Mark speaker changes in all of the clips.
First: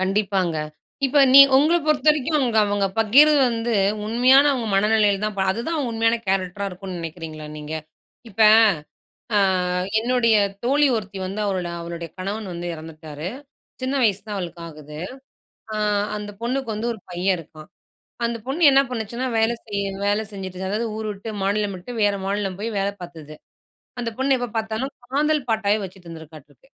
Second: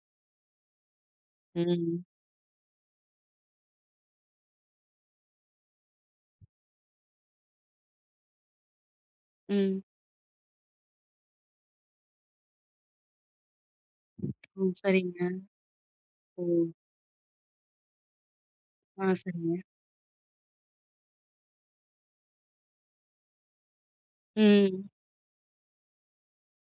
Speaker 1: கண்டிப்பாங்க. இப்ப நீ உங்கள
Speaker 2: ம்.
Speaker 1: பொறுத்தவரைக்கும் அவுங்க பகிர்றது வந்து, உண்மையான அவுங்க மனநிலையில தான் அப்ப அதுதான் உண்மையான கேரெக்டரா இருக்குன்னு நினைக்கிறீங்களா நீங்க? இப்ப, அ
Speaker 2: ம்.
Speaker 1: என்னுடைய தோழி ஒருத்தி வந்து அவளோட, அவளுடைய கணவன் வந்து இறந்துட்டாரு. சின்ன வயசுதான் அவளுக்கு
Speaker 2: ம்.
Speaker 1: ஆகுது.
Speaker 2: சரிங்க.
Speaker 1: அ அந்தப்
Speaker 2: ஓ!
Speaker 1: பொண்ணுக்கு வந்து ஒரு பையன் இருக்கான். அந்தப் பொண்ணு என்ன
Speaker 2: அ,
Speaker 1: பண்ணுச்சுன்னா வேலை
Speaker 2: சரிங்க.
Speaker 1: செய்ய, வேலை செஞ்சிட்டு, அதாவது ஊரு விட்டு, மாநிலம் விட்டு, வேற மாநிலம் போய் வேலை பார்த்தது. அந்தப் பொண்ணு எப்ப
Speaker 2: ம்.
Speaker 1: பார்த்தாலும் காதல் பாட்டா வச்சிட்டுருந்திருக்காட்ருக்கு.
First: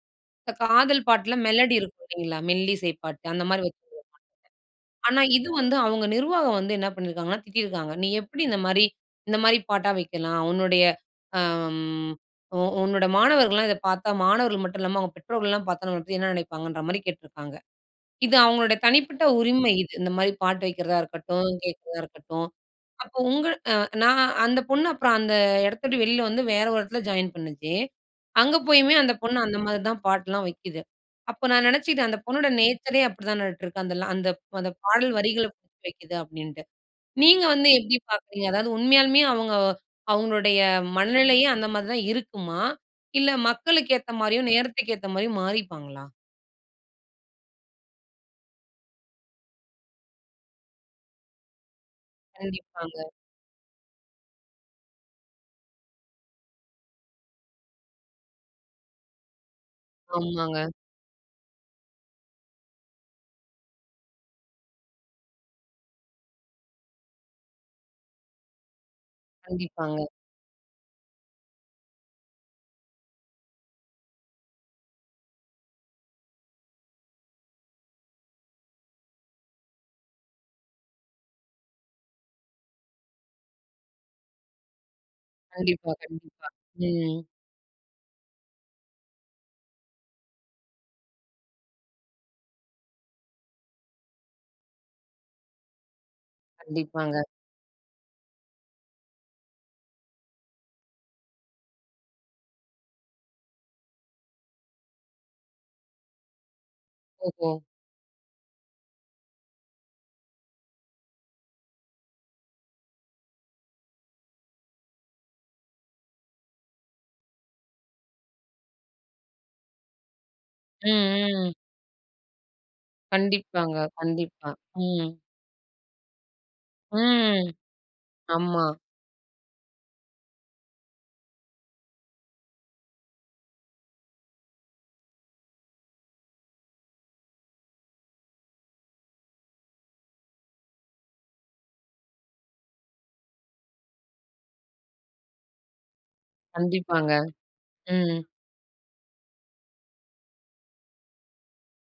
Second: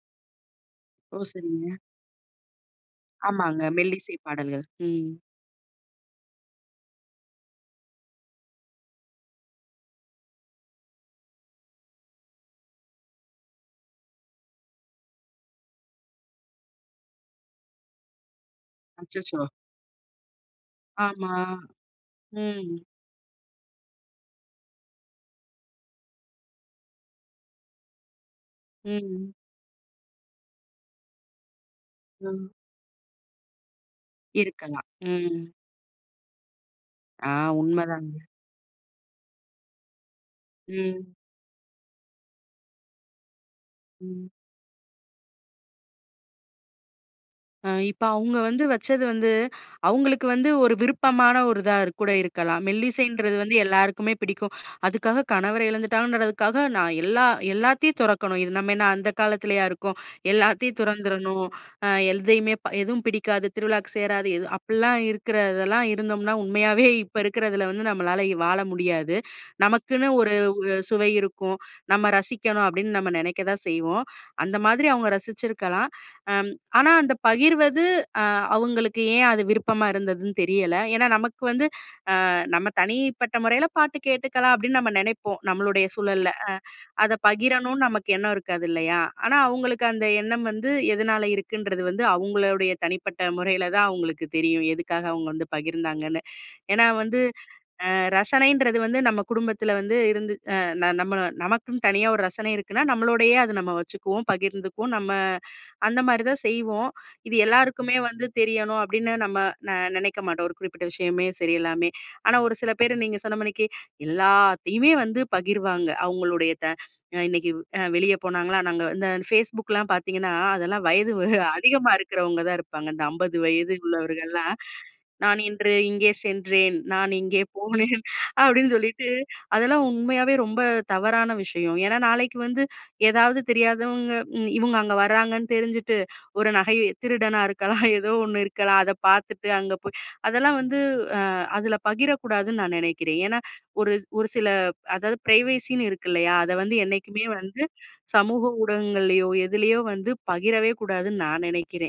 Speaker 1: காதல்
Speaker 2: ஓ!
Speaker 1: பாட்டுல மெலோடி
Speaker 2: சரிங்க.
Speaker 1: இருக்கும் இல்லீங்களா! மெல்லிசைப் பாட்டு அந்த
Speaker 2: ஆமாங்க.
Speaker 1: மாரி
Speaker 2: மெல்லிசை பாடல்கள்.
Speaker 1: [unintelligible]
Speaker 2: ம்.
Speaker 1: ஆனா, இது வந்து, அவுங்க நிர்வாகம் வந்து என்ன பண்ணிருக்காங்கன்னா திட்டிருக்காங்க. நீ எப்பிடி இந்தமாரி, இந்தமாரி பாட்டா வைக்கலாம்? உன்னுடைய. அ, ம். உ உன்னோட மாணவர்கள்லாம் இதப் பார்த்தா மாணவர்கள் மட்டுமல்லாம, அவுங்க பெற்றோர்கள்லாம் பார்த்தா நம்பளப்பத்தி என்ன நினைப்பாங்கன்றமாரி கேட்டுருக்காங்க. இது அவுங்களோட தனிப்பட்ட
Speaker 2: அச்சச்சோ!
Speaker 1: உரிமை இது. இந்தமாரி பாட்டு வைக்கிறதா
Speaker 2: ஆமா.
Speaker 1: இருக்கட்டும், கேட்கிறதா இருக்கட்டும்.
Speaker 2: ம்.
Speaker 1: அப்போ உங்க அ நான் அந்தப் பொண்ணு, அப்புறம் அந்த இடத்த விட்டு வெளில வந்து வேற ஒரு இடத்துல ஜாயின் பண்ணுச்சு. அங்க போயுமே அந்தப்
Speaker 2: ம்.
Speaker 1: பொண்ணு அந்த மாரிதான் பாட்டு எல்லாம் வைக்குது. அப்ப நான் நினைச்சுக்கிட்டேன் அந்தப் பொண்ணோட
Speaker 2: அ.
Speaker 1: நேச்சரயே அப்பிடித்தானாட்டுருக்கு. அந்த ல அந்த, அந்தப்
Speaker 2: இருக்கலாம்.
Speaker 1: பாடல் வரிகள
Speaker 2: ம்.
Speaker 1: வைக்குது அப்பிடின்னு.
Speaker 2: அ,
Speaker 1: நீங்க வந்து
Speaker 2: உண்ம
Speaker 1: எப்பிடி
Speaker 2: தாங்க.
Speaker 1: பார்க்குறீங்க? அதாவது உண்மையாலுமே அவுங்க, அவுங்களுடைய
Speaker 2: ம்.
Speaker 1: மனநிலையும் அந்தமாரிதான் இருக்குமா? இல்ல மக்களுக்கு ஏத்த
Speaker 2: ம்.
Speaker 1: மாரியும் நேரத்துக்கு ஏத்த மாரியும் மாறிப்பாங்களா?
Speaker 2: அ இப்ப அவுங்க வந்து வச்சது வந்து அவுங்களுக்கு வந்து ஒரு விருப்பமான ஒருதாக்கூட இருக்கலாம்.
Speaker 1: கண்டிப்பாங்க.
Speaker 2: மெல்லிசைன்றது வந்து எல்லாருக்குமே பிடிக்கும். அதுக்காகக் கணவரை இழந்துட்டாங்கன்றதுக்காக நான் எல்லா எல்லாத்தையும் துறக்கணும். இது நம்ம என்ன அந்தக் காலத்துலயா இருக்கோம்?
Speaker 1: ஆமாங்க.
Speaker 2: எல்லாத்தையும் துறந்திறணும். அ எதையுமே எதுவும் பிடிக்காது. திருவிழாவுக்குச் சேராது. எது? அப்புட்ல்லாம் இருக்குறதெல்லாம் இருந்தோம்ன்னா, உண்மையாவே இப்ப இருக்குறதுல வந்து நம்மளால வாழ முடியாது.
Speaker 1: கண்டிப்பாங்க.
Speaker 2: நமக்குன்னு ஒரு உ அ சுவை இருக்கும். நம்ம ரசிக்கணும் அப்பிடின்னு நம்ம நினைக்கத்தான் செய்வோம். அந்த மாதிரி அவுங்க ரசிச்சிருக்கலாம். அம், ஆனா அந்தப் பகிர்வது, அ அவுங்களுக்கு ஏன் அது விருப்பமா இருந்ததுன்னு தெரியல. ஏன்னா, நமக்கு வந்து, அ நம்ம தனிப்பட்ட முறையில பாட்டு கேட்டுக்கலாம், அப்பிடின்னு நம்ம நினைப்போம். நம்மளுடைய
Speaker 1: கண்டிப்பா.
Speaker 2: சூழல்ல. அ
Speaker 1: கண்டிப்பா.
Speaker 2: அத
Speaker 1: ம்.
Speaker 2: பகிரணும்னு நமக்கு எண்ணம் இருக்காது இல்லயா! ஆனா, அவுங்களுக்கு அந்த எண்ணம் வந்து எதனால இருக்குன்றது வந்து அவுங்களுடைய தனிப்பட்ட முறையில தான் அவுங்களுக்கு தெரியும். எதுக்காக அவுங்க வந்து பகிர்ந்தாங்கன்னு. ஏன்னா வந்து
Speaker 1: கண்டிப்பாங்க.
Speaker 2: அ ரசனைன்றது வந்து நம்ம குடும்பத்துல வந்து இருந்து அ ந நம்ம நமக்குத் தனியா ஒரு ரசனை இருக்குன்னா நம்மளோடயே அத நம்ம வச்சுக்குவோம். பகிர்ந்துக்குவோம். நம்ம அந்தமாரி தான் செய்வோம். இது
Speaker 1: ஓஹோ!
Speaker 2: எல்லாருக்குமே வந்து தெரியணும் அப்பிடின்னு நம்ம ந நினைக்கமாட்டோம். ஒரு குறிப்பிட்ட விஷயமே சரி எல்லாமே! ஆனா, ஒரு சில பேர் நீங்கச் சொன்னமானிக்கி எல்லாத்தையுமே வந்து பகிர்வாங்க! அவுங்களுடைய த அ இன்னக்கி அ வெளிய போனாங்களா, நாங்க இந்த Facebookலாம் பாத்தீங்கன்னா அதெல்லாம்
Speaker 1: ம்,
Speaker 2: வயது
Speaker 1: ம்.
Speaker 2: அதிகமா இருக்குறவங்க தான் இருப்பாங்க. இந்த 50 வயது
Speaker 1: கண்டிப்பாங்க. கண்டிப்பா.
Speaker 2: உள்ளவர்கள்லாம்.
Speaker 1: ம்.
Speaker 2: "நான் இன்று இங்கே சென்றேன். நான் இங்கே
Speaker 1: ம்.
Speaker 2: போனேன்!"
Speaker 1: ஆமா.
Speaker 2: அப்பிடின்னு சொல்லிட்டு. அதெல்லாம் உண்மையாவே ரொம்ப தவறான விஷயம். ஏன்னா, நாளைக்கு வந்து ஏதாவது தெரியாதவங்க, இம் இவுங்க அங்க வர்றாங்கன்னு தெரிஞ்சுட்டு, ஒரு நகை. திருடனா இருக்கலாம் ஏதோ ஒண்ணு இருக்கலாம். அத பாத்துட்டு, அங்க போய் அதெல்லாம் வந்து அ அதுல பகிரக்கூடாதுன்னு நான் நினைக்கிறேன். ஏன்னா ஒரு ஒரு சில அதாவது ஃப்ரைவசின்னு இருக்கு இல்லயா? அத வந்து
Speaker 1: கண்டிப்பாங்க.
Speaker 2: என்னைக்குமே வந்து
Speaker 1: ம்.
Speaker 2: சமூக ஊடகங்கள்லயோ! எதிலயோ! வந்து பகிரவே கூடாதுன்னு நான் நினைக்கிறேன்.